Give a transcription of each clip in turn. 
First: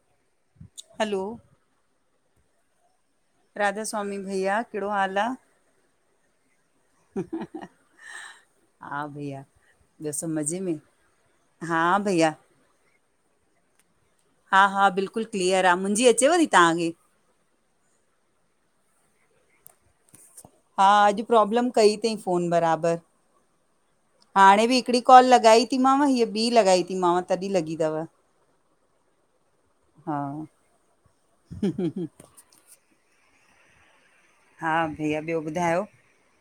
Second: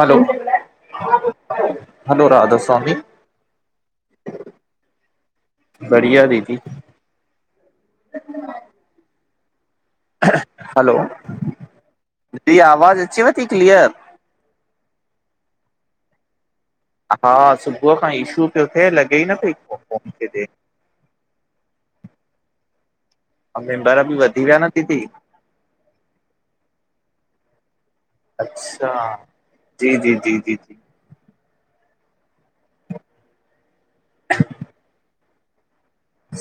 हलो hello hello Radha Swami Radha Swami भइया कहिड़ो हाल आह? बढ़िया दीदी। हा भईया। ॿियो सभु मज़े में? हा भैया। हीरा आवाज़ु अचेव थी क्लीयर? हा हा बिल्कुल क्लीअर आ मुंजी अचेव थी तहांखे हा सुबुह खां इशू प्यो थे लॻे ई न पई हा अॼु प्रॉब्लम कई तई फ़ोन बराबर ऐं मेंबर बि वधी विया हाणे न बी दीदी हिकड़ी कॉल लॻाई ती मांव हीय ॿी लॻाई ती मांव तॾी लॻी तव अच्छा जी जी जी हम्म हा भैया ॿयो ॿुधायो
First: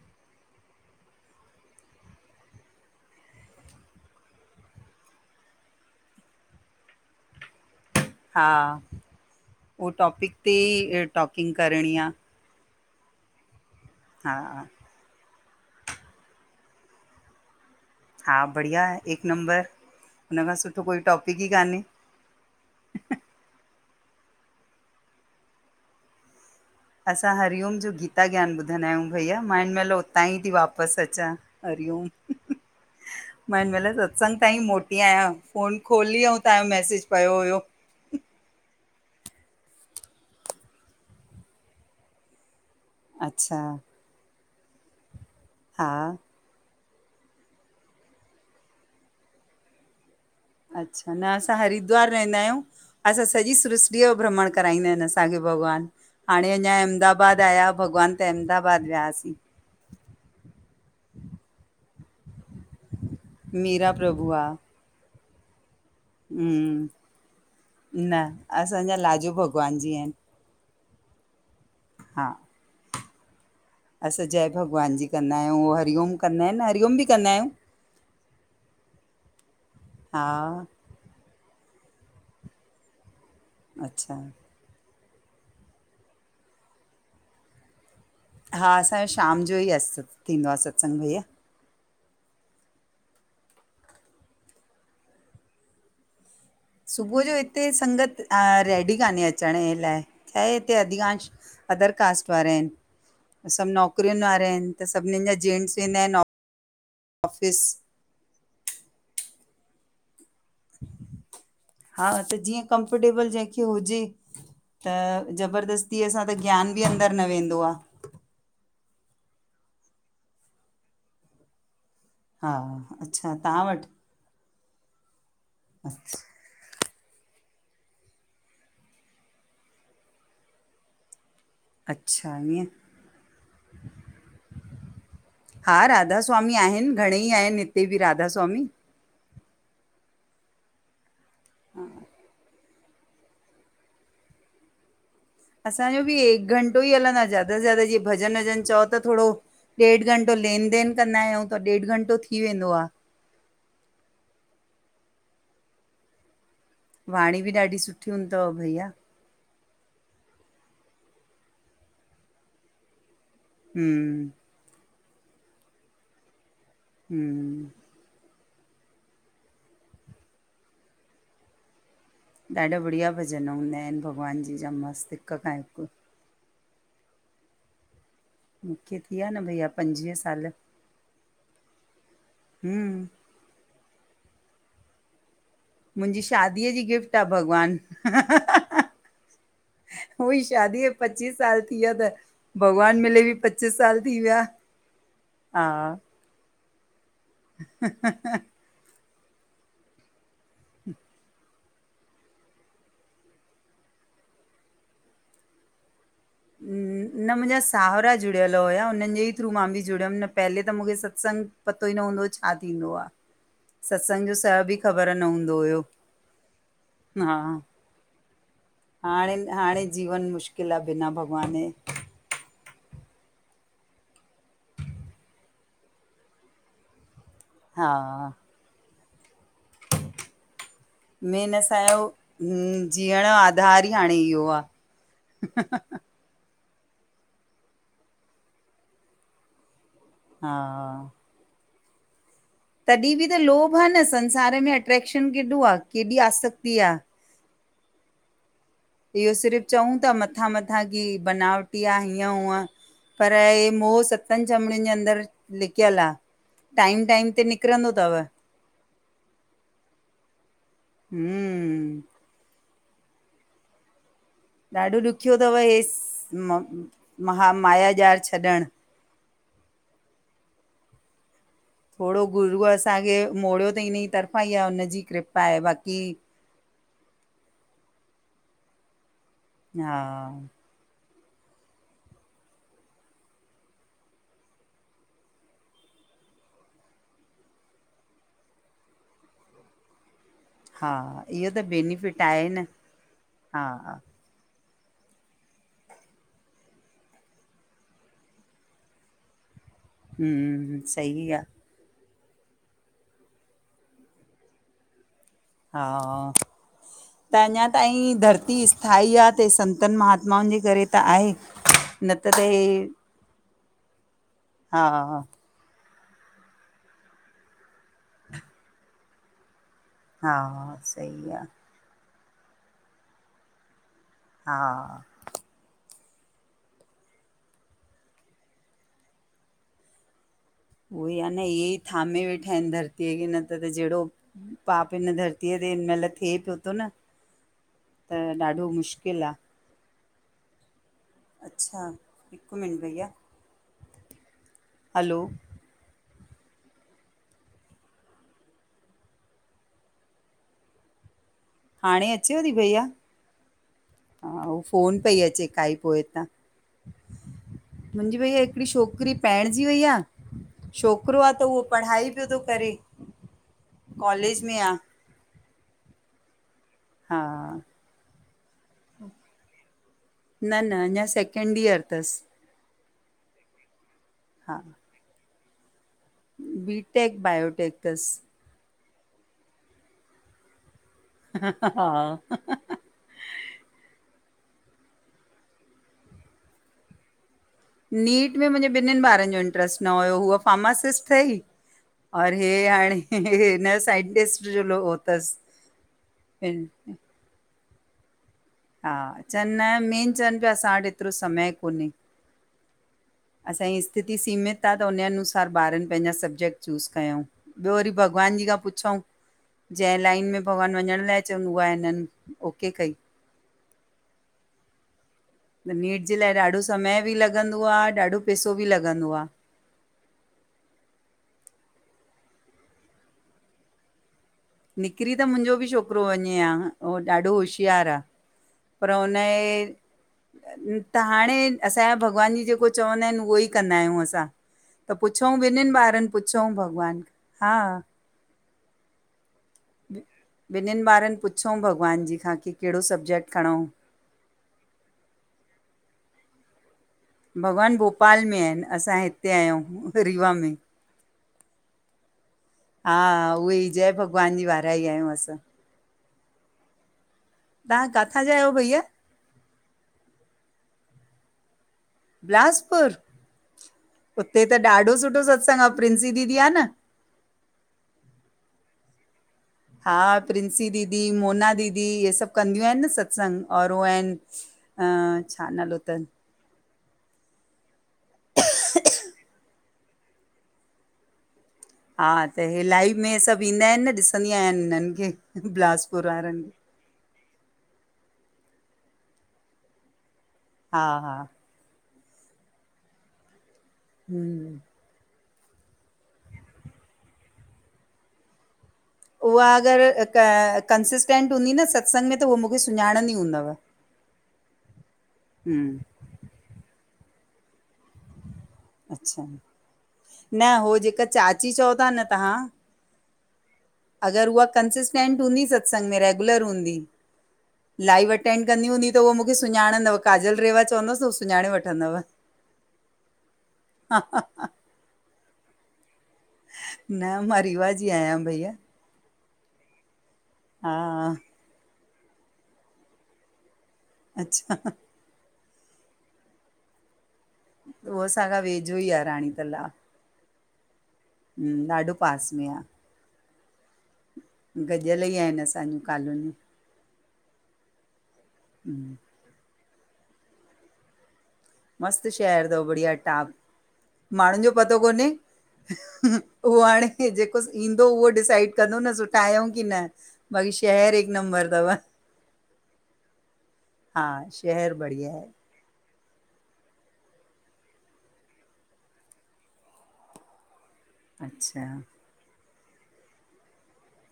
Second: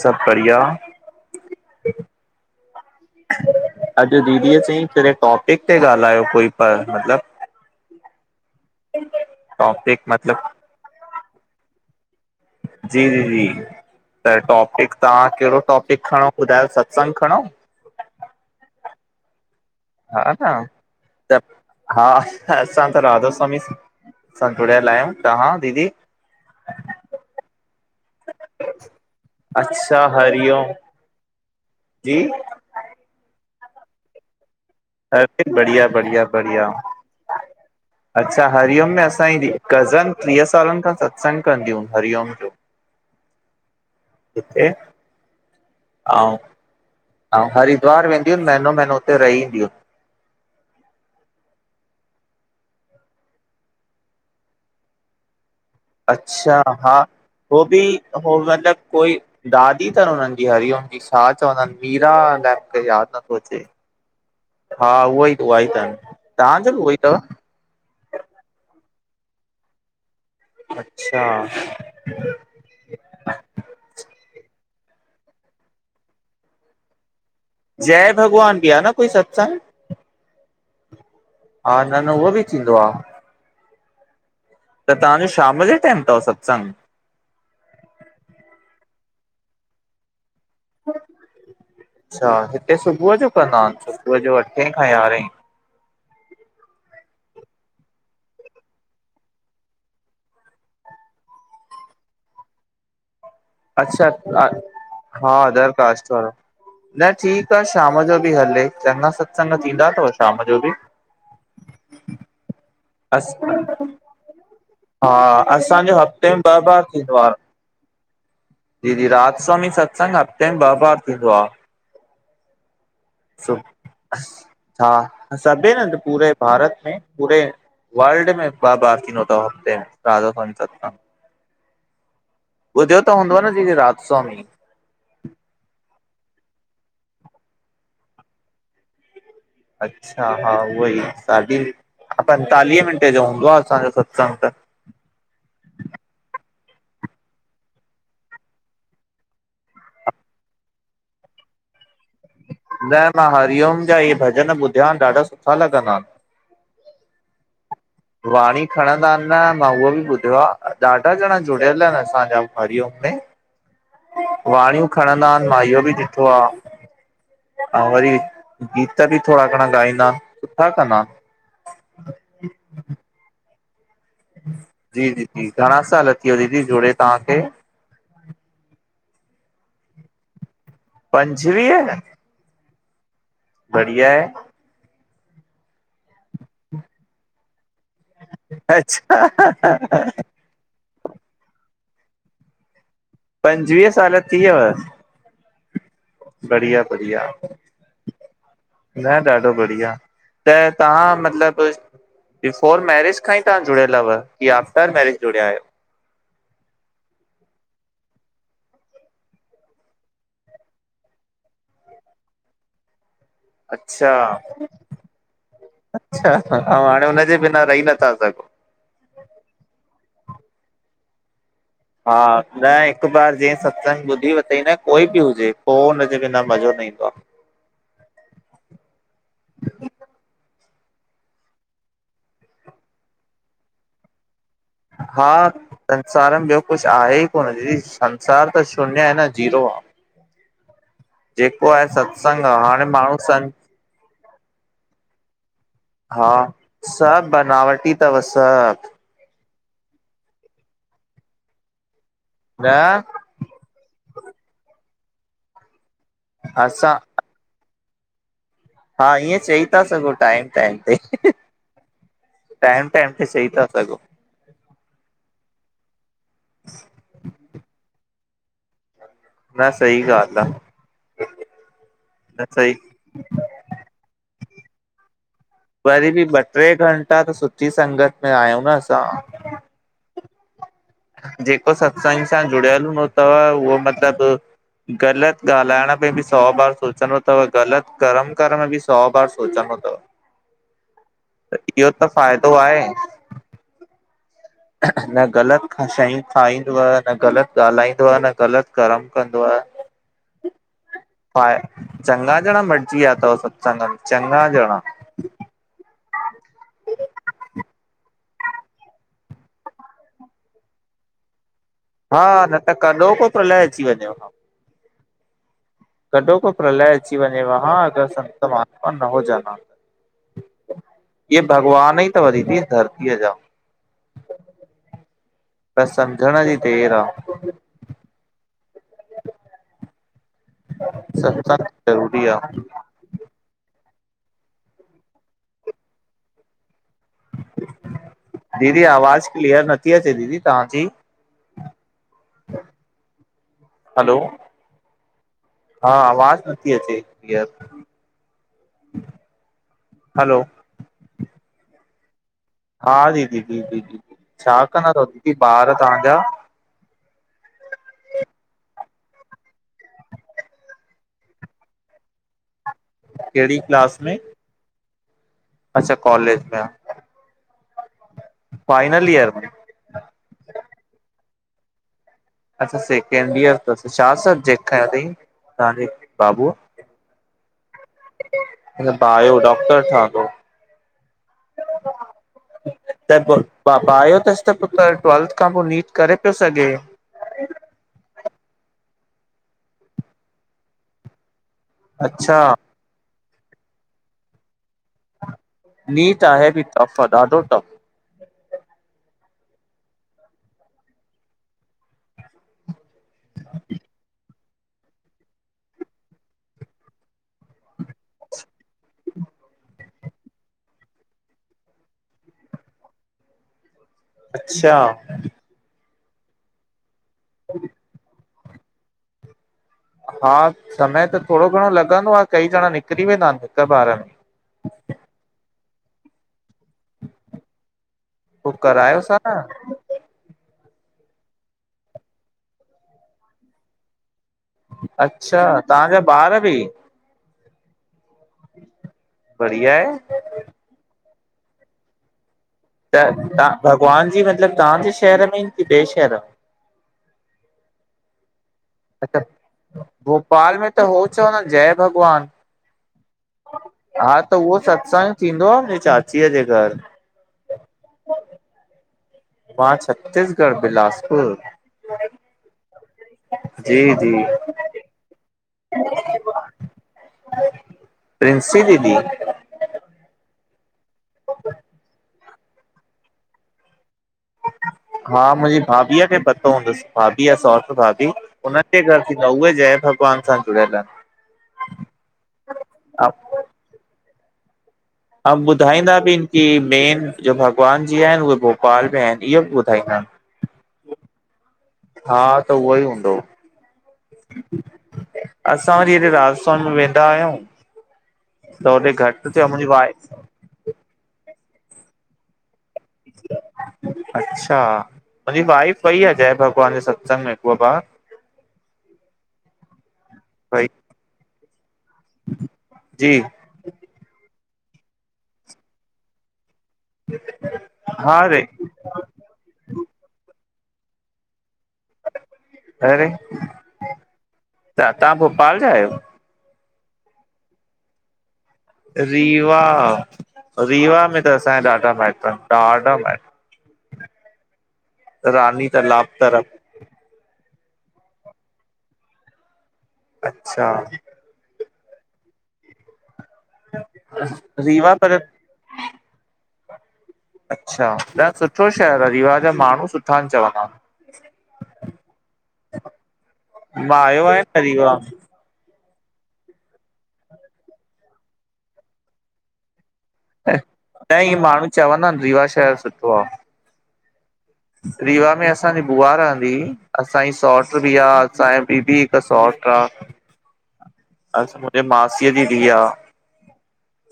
सभु बड़़िया अॼु दीदी चई कहिं टॉपिक ते ॻाल्हायो कोई पर मत्लब हा ओ टॉपिक तें टॉकिंग करणी आं ज़ी जी जी हा त टॉपिक तहां केहड़ो टॉपिक खणो ॿुधायो सत्संग खणऊं हा बढ़िया आ एक नंबर हा न उनखां सुठो कोई त टॉपिक ई कान्हे हा असां त राधा स्वामी सां जुड़्यल आहयूं तहां दीदी असां हरिओम जो गी गीतां ज्ञान ॿुधंदा आहयूं भईया मां हिंन महिल अच्छा उतां ई ती हरिओम वापस अचां हरिओम जी मां हिन महिल सत्संग ताईं मोटी आहयां अरे फोन बढ़िया बढ़िया खोली ऐं बढ़िया तहांजो मैसिज पयो हुयो अच्छा हरिओम में असांजी कज़न ट्रीह सालन खां सत्संग कंदयु हरिओम जो अच्छा उते हा अऊं अऊं हरिद्वार वेदुयूं महीनो महीनो उते रही ईंदीयु अच्छा न असां हरिद्वार रहंदा आह्युं असां सॼी सृष्टि जो भ्रमण कराईंदा आहिन असांखे भॻवान अच्छा हा हो बीं भॻवान त होइ मतलब अहमदाबाद कोई वियासीं ॾाॾी अथन हुननि जी हरिओम छा चवंदा आहिन मीरा अलाए मुखे याद न तो अच्चे मीरा प्रभु आ हा उहो ई उहा ई त हुम्म न असांजा लाजू भॻवानु जी आहिन अच्छा हा असां जय भॻवान जी कंदा आहयुं उह हरिओम कंदा आहिन हरिओम बी कंदा आह्युं जय भॻवान बीं आ न कोई सत्संग हा ह हा न न उओ बी थींदो आ अच्छां त तवांजो शाम जे टाइम तव सत्संग हा असांजो शाम जो इ आ थींदो आ सत्संग भैया अच्छा हिते सुबुह जो कंदाएन सुबुह जो अठें ऐं यारहें सुबुह जो हिते संगत अं रेडी कान्हे अचण ॼे लाए छाहे हिते अधिकांश अदर कास्ट वारा इ न सभु अच्छा नौकरीयुन वारा आहिन त सभीनिन हा जा अदर जेंट्स वेंदा कास्ट आहिन आ वारो। न ठीकु आ शाम जो बी हले चंॻा सत्संग थींदा तव शाम जो बी हा त जीयं कम्फर्टेबल जेंहखे हुजे त हा असांजो ज़बरदस्तीअ सां हफ़्ते त में ॿ ज्ञान बी अंदर न वेंदो आ दीदी राधा स्वामी सत्संग हफ़्ते में ॿ बार थींदो आ हा अच्छा तव्हां वट। हा सभे न त पूरे - - भारत में पूरे वर्ल्ड में बाबाासिनोदा हफ़्ते राधा ससत त - - अच्छा ईअं। ॿुधियो त हूंदो न जी रातस्वामी। हा राधास्वामी आहिन घणेई आहिन हिते बि राधास्वामी। अच्छा हा उहो ई साढी पंजेतालीह मिंटे जो हूंदो आहे असांजो सत्संग त - - असांजो बि ए घंटो ई हलंदो आ ज्यादा सां ज्यादा जीअं भॼन वॼन चओ त थोरो। ॾेढु घंटो लेन देन कंदा आहियूं त ॾेढु घंटो थी वेंदो आ। न मां हरिओम जा इहे भॼन ॿुधिया ॾाढा सुठा लॻंदा। वाणी बि ॾढी सुठी। वणी खणंदा न। न मां उहो बि ॿुधियो आहे ॾाढा ॼणा जुड़ियल आहिन असांजा हरिओम में। हम्म - - वणियूं खणंदा आहिन मां इयो बि ॾिठो आहे हम्म ऐं वरी - - गीत बि थोरा घणा गॻाईंदा आहिन सुठा कंदा आहिन। ॾाढा बढ़िया भॼन हूंदा आहिन भॻवान जी जा जी मस्त हिक दीदी खां घणा हिक। साल दीदी जोड़े तव्हांखे। मूंखे थीया न भईया पंजवीह साल। पंजवीह। हम्म - बढिया आहे। मुंहिंजी शादीअ जी गिफ़्ट आ भॻवान। अच्छा उई शादीअ पची साल थी विया त। भॻवान मिले बि पंचीस साल थी विया हा। बढ़िया बढ़िया। ह - - न ॾाढो बढ़िया त तव्हां मतलब - - बिफोर मैरिज खां ई तव्हां जुड़ियल हुव की आफ्टर मैरिज जुड़िया आहियो। ह - - न मुंहिंजा साहुरा जुड़ियल हुया हुनन जे थ्रू मां बि जुड़ियम न पहले त मूंखे सत्संग - - पतो ई न हूंदो छा थींदो आ। अच्छा सत्संग जो स बि ख़बर न हूंदो हुयो अच्छा ऐं हाणे हुनजे हा। बिना रही नथा सघो। हाणे हाणे जीवन मुश्किलु आ बिना भॻवान जे। हा न हिकु बार जीं सत्संग ॿुधी वथईं न कोई बि हुजे पोइ हुन जे बिना मज़ो न ईंदो आ। हा - - मेन असांजो जीअण जो आधार ई हाणे इहो आ। हा - - संसार में ॿियो कुझु आहे ई कोन संसार त शून्य आहे न जीरो आ। हा हा - - जेको आहे सभु। संगा हा - - तॾहिं बि त लोभ आ न संसार में अट्रेक्शन केॾो आ। केॾी हा आसक्ति आ। सभ बनावटी अथव सभ। इहो सिर्फ़ु चऊं था मथां मथां की बनावटी आ हीअं हुअं न - - पर हे मोह सतन झमड़िनि जे अंदर लिकियल आ, असां टाइम टाइम ते निक् निकरंदो तव। हा ईंएं चई ता सघो, टाइम टाइम ते। हम्म टैम टैम ते चई ता सघो। ॾाढो ॾुखियो तव, हे स् महा मायाॼार छॾण। न सही ॻाल्हि आ। थोड़ो न गुरूअ सही असांखे मोड़यो तईं इनई तरफ़ां, ईआ उनजी कृपा आहे बाक़ी वरी बि ॿ ट्रे घंटा त सुठी संगत में आहयूं न असां। हा जेको सत्संग सां जुड़यल हूंदो तव, उहो मतिलब। गलत ॻाल्हाइण में बि सौ बार सोचंदो तव, गलत करम करण में बि सौ बार सोचंदो अथव हा, इहो त बेनिफिट आहे न, हा हा न ग़लत शयूं खाईंदोआ, न ग़लत ॻाल्हाईंदो आ, न ग़लत कर्म कंदो आ। हूं, सही आ। चङा ॼणा मटजी व्या तव, सत्संग में, चङा जणा। हा हा त अञा ताईं धरती स्थाई आ, ते संतनि महात्माउन जे करे त आहे। [inaudible] हा, न त कॾोको प्रलय अची वञेव हां। हा हा कॾोको प्रलय अची वञेव हां, अगर संत महात्मा न हुजन हां। हा सही इऐ आ भॻवान ई तव, दीदी, धरतीअ जा। हा त सम्झण जी देर आ। उओई आ न, सत्संग इहेई थामे ज़रूरी आ। वेठा इन धर् न त जेड़हो, पाप हिन धरतीअ ते हिन महिल धरतीअ ते थे पियो तो न त ॾाढो दीदी मुश्किल आवाज़ आ। क्लीअर नथी अचे, दीदी तहांजी। अच्छा, हिक मिंट भईया, हलो हलो! हा, आवाज नथी अचे, क्लीअर। हलो! हाणे अचेव ती, भइया? हा दीदी जी जी जी। हा, हू छा कंदा फोन तव पई दीदी अचे, ॿार काई तव्हांजा, पोइतां। मुंजी भईया हिकड़ी छोकरी पइणजी वई आ छोकरो आ, त उहो पढ़ाई पियो तो करे। केढ़ी क्लास में? [unintelligible] अच्छा कॉलेज में आ। हा फाइनल ईयर में? न न अञा सैकेंडियर तस। अच्छा, सेकेंडियर तस, छा हा सब्जेक्ट खयां तईं, तहांजे बाबूअ? बी, टैक बायो, टैक तस। मत्लब बायो, डॉक्टर ठहंदो? हा त पो, पा पायो तस त पो, पर ट्वल्थ खां पो नीट करे पियो सघे। नीट में मुंहिंजे ॿिन्हिनि ॿारनि जो इंट्र्स्ट न हुयो हूअ फार्मासिस्ट अथई और अच्छा हे हाणे न साइंटीस्ट जो हो तसि नीट आहे बि टफ दाढो टफ हा चनि न मेन चवनि पिया असां वटि एतिरो समय कोन्हे असांजी स्थिती सीमित आहे त हुनन अनुसार ॿारनि पंहिंजा सब्जेक्ट चूस कयूं। ॿियो वरी भॻवान जी खां पुछऊ। जंहिं लाइन में भॻवानु वञण लाइ चवनि उहा हिनननि ओके कई अच्छा नीट जे लाइ ॾाढो समय बि लॻंदो आहे, ॾाढो पैसो बि लॻंदो आहे। हा समय त थोड़ो घणो लॻंदो आहे कई ॼणा निकिरी वेंदा आहिनि हिक ॿार में निकिरी त मुंहिंजो बि छोकिरो वञे हा, उहो ॾाढो होशियारु आहे। पोइ परर करायोस हा न उन्ही त हाणे असांजा भॻवान जी जेको चवंदा आहिनि, उहो ई कंदा आहियूं असां त पुछऊ अच्छा ॿिन्हिनि तव्हांजा ॿारनि ॿार पुछऊ बि भॻवान हा बढिया आहे। ॿिन्हिनि ॿारनि पुछऊ भॻवान जी खां की कहिड़ो त सब्जेक्ट तव्हां खणऊं। भॻवान जी मतिलबु तव्हांजे शहर में आहिनि की ॿिए शहर भॻवानु भोपाल में आहिनि। असां अच्छा हिते आहियूं रीवा में भोपाल त हो चवंदा आहिनि जय भॻवान हा उहे ई जय हा भॻवान त जी उहो वारा ई आहियूं सतसंग असां। थींदो आहे, मुंहिंजी चाचीअ जे घरु तव्हां किथां जा आहियो भईया? मां छत्तीसगढ़ बिलासपुर बिलासपुर जी जी हुते त ॾाढो सुठो सत्संग प्रिंसी दीदी आहे न, प्रिंसी दीदी हा प्रिंसी दीदी मोना दीदी इहे सभु कंदियूं आहिनि न सत्संग और उहे आहिनि‌ हा मुंहिंजी भाभीअ खे पतो हूंदसि- भाभी आहे सौटृ भाभी हुनन्हनि जे घरु थींदो आहे, उहे जय भॻवान सां जुड़ियल आहिनि। हा त इहे लाइव में आहिनि सभु ईंदा आहिनि न ॾिसंदी आहियां हिननि खे ऐं ॿुधाईंदा बिलासपुर बि वारनि की खे। मेन जो भॻवान जी आहिनि उहे भोपाल में आहिनि इहो बि ॿुधाईंदा आहिनि। हा हा हा त उहो ई हूंदो हू असां वरीॾे राधा स्वामी में वेंदा आहियूं त होॾे घटि उहा थियो मुंहिंजी अगरि वाइ कंसिस्टेंट हूंदी न सत्संग में त उहो मूंखे सुञाणंदी ई हूंदवम। जाए ब [unintelligible] ानी सत्संग महकूबा [unintelligible] अच्छा न वई हो जेका चाची चओ था न तव्हां, जी अगरि उहा कंसिस्टेंट हूंदी सत्संग में रेगुलर हूंदी लाइव हा रे अटेंड कंदी हूंदी त उहो मूंखे सुञाणंदव काजल रेवा चवंदसि उ सुञाणे वठ- अे त तव्हां भोपाल जा आहियो। न मां रीवा जी आहियां भईया। रीवा हा रीवा में त - - अ ॾाढा महत्व ॾाढा मतव - - अच्छा - - रानी त लाप तर - - उहो असाखा वेझो ई आहे राणी तलाब। अच्छा। हम ॾाढो पास में आ। रीवा गॾियल पर ई - आहिनि असांजूं कॉलोनियूं - अच्छा तॾ सुठो हम्म शहर आहे रिवा जा माण्हू सुठा आहिन चवंदा। मस्त शहर अथव बढ़िया टॉप मां आयो माण्हुन आहियां जो न पतो रीवा कोन्हे। में उहो हाणे जेको ईंदो उहो डिसाइड कंदो न सुठा आहियूं की न। बाक़ी शहर हिकु न ई नंबर माण्हू अथव चवंदा आहिन रीवा शहर सुठो आ। हा शहर बढ़िया है। असांजी बुआ रहंदी असांजी सौट बि आ असांजी ॿीबी हिक सौट आ। अच्छा मुहिंजे मासी जी धीय या।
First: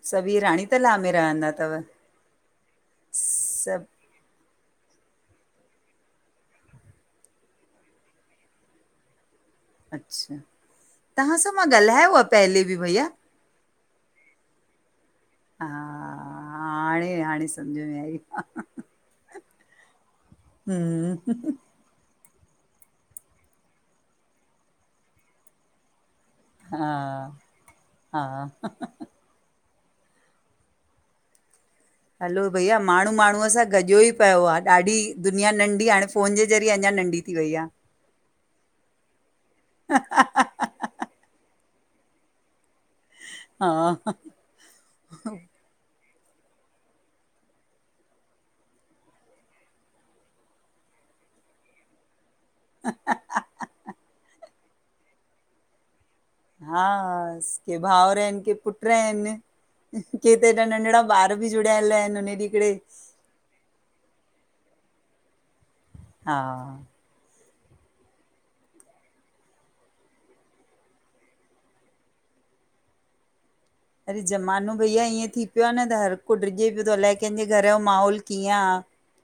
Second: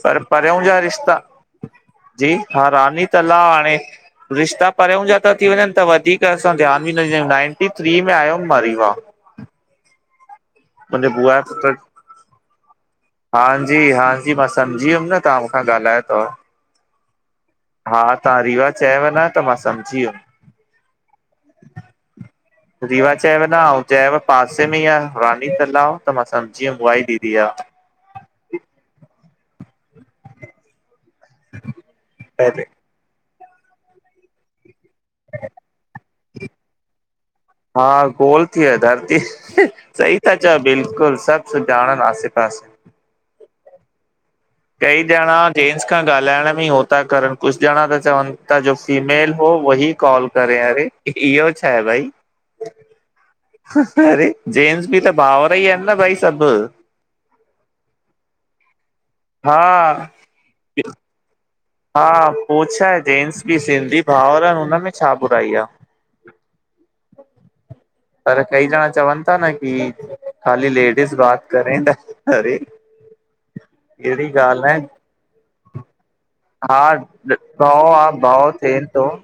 पर सभु इहे परियां राणी जा तलाउ में रिश्ता रहंदा अथव जी हा रानी तलाव हाणे। सभु रिश्ता परियां जा था थी वञन त वधीक असां ध्यानु बि न ॾंदा आहियूं नाइंटी थ्री में आयो म - - अच्छा। मुहिंजे बुआ तव्हां जे सां मां पुट - - ॻाल्हायो आहे पहले भैया - - हांजी हा जी मां सम्झी वियुम न तव्हां मूंखां ॻाल्हायो अथव। हा हाणे हाणे। सम्झ में हा आई तव्हां रीवा चयोव न त मां सम्झी वियुम। हम्म - - रीवा चयव पासे में ई रानी तालाब त मां स - - हा हा - - हलो पहले भईया माण्हू माण्हूअ सां गॼो ई पियो आ ॾाढी दुनिया नंढी हाणे। फोन जे ज़रए अञा नंढी। थी वई आहे हा गोल थी व धरती सही था चओ बिल्कुल। बिल्कुल सभ सुजाणन आसे पासे। हा - - कई जणा। जेेंन्टस खां ॻाल्हाइण में ई हो था करन कुझ ॼणा त चवन था जो फीमेल हो उह ई कॉल करे अरे। इहो छा आहे भई। ह। अरे जेन्टस बि त भावर ई आहिन न भई। सभु हा के भाऊर आहिन के पुट रहन - - हा - - केते हेॾा नंढढा ॿार बि जुड़ियल आहिन पो हुनिड़े। छा आहे जेंट्स सिंधी भाउरन हुनमें छा बुराई आ। हा - - पर कई जणा चवन था न की खाली लेडीस बात करे त अरे। - - अरे अहिड़ी ज़मानो ॻाल्हि न भईया ईअं थी पियो आ न त हर को डिेजे आहे पियो थो हा अलाए कंहिंजे घर जो माहौल कीअं आ। ह।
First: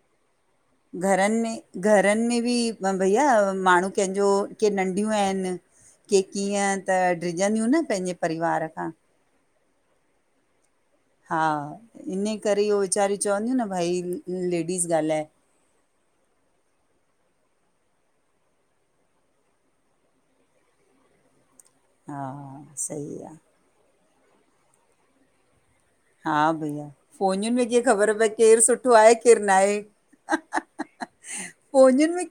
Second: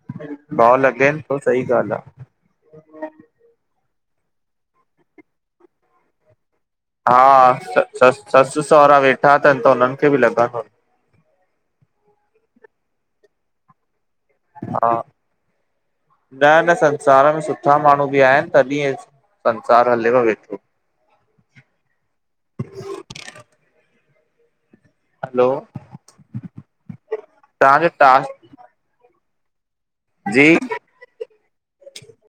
ह [unintelligible] घरनि, में घरनि, में बि भईया, माण्हू कंहिंजो, के नंढियूं आहिनि, के कीअं त डिॼंदियूं न हा, पंहिंजे ससु परिवार खां सहुरा, वेठा अथनि, त हुननि, खे बि लॻंदो हा, इन करे इहो वीचारिय, चवंदियूं, न भई लेडीस हा ॻाल्हाए न न संसार में सुठा माण्हू, बि आहिनि तॾहिं, संसार हलेवियो, वेठो हा, सही आ हलो, हा, भईया फफ़ोनियुनि, में कीअ तव्हांजो ख़बर पए भई टास्क केरु सुठो आहे, केरु न आहे जी फोनियूं, में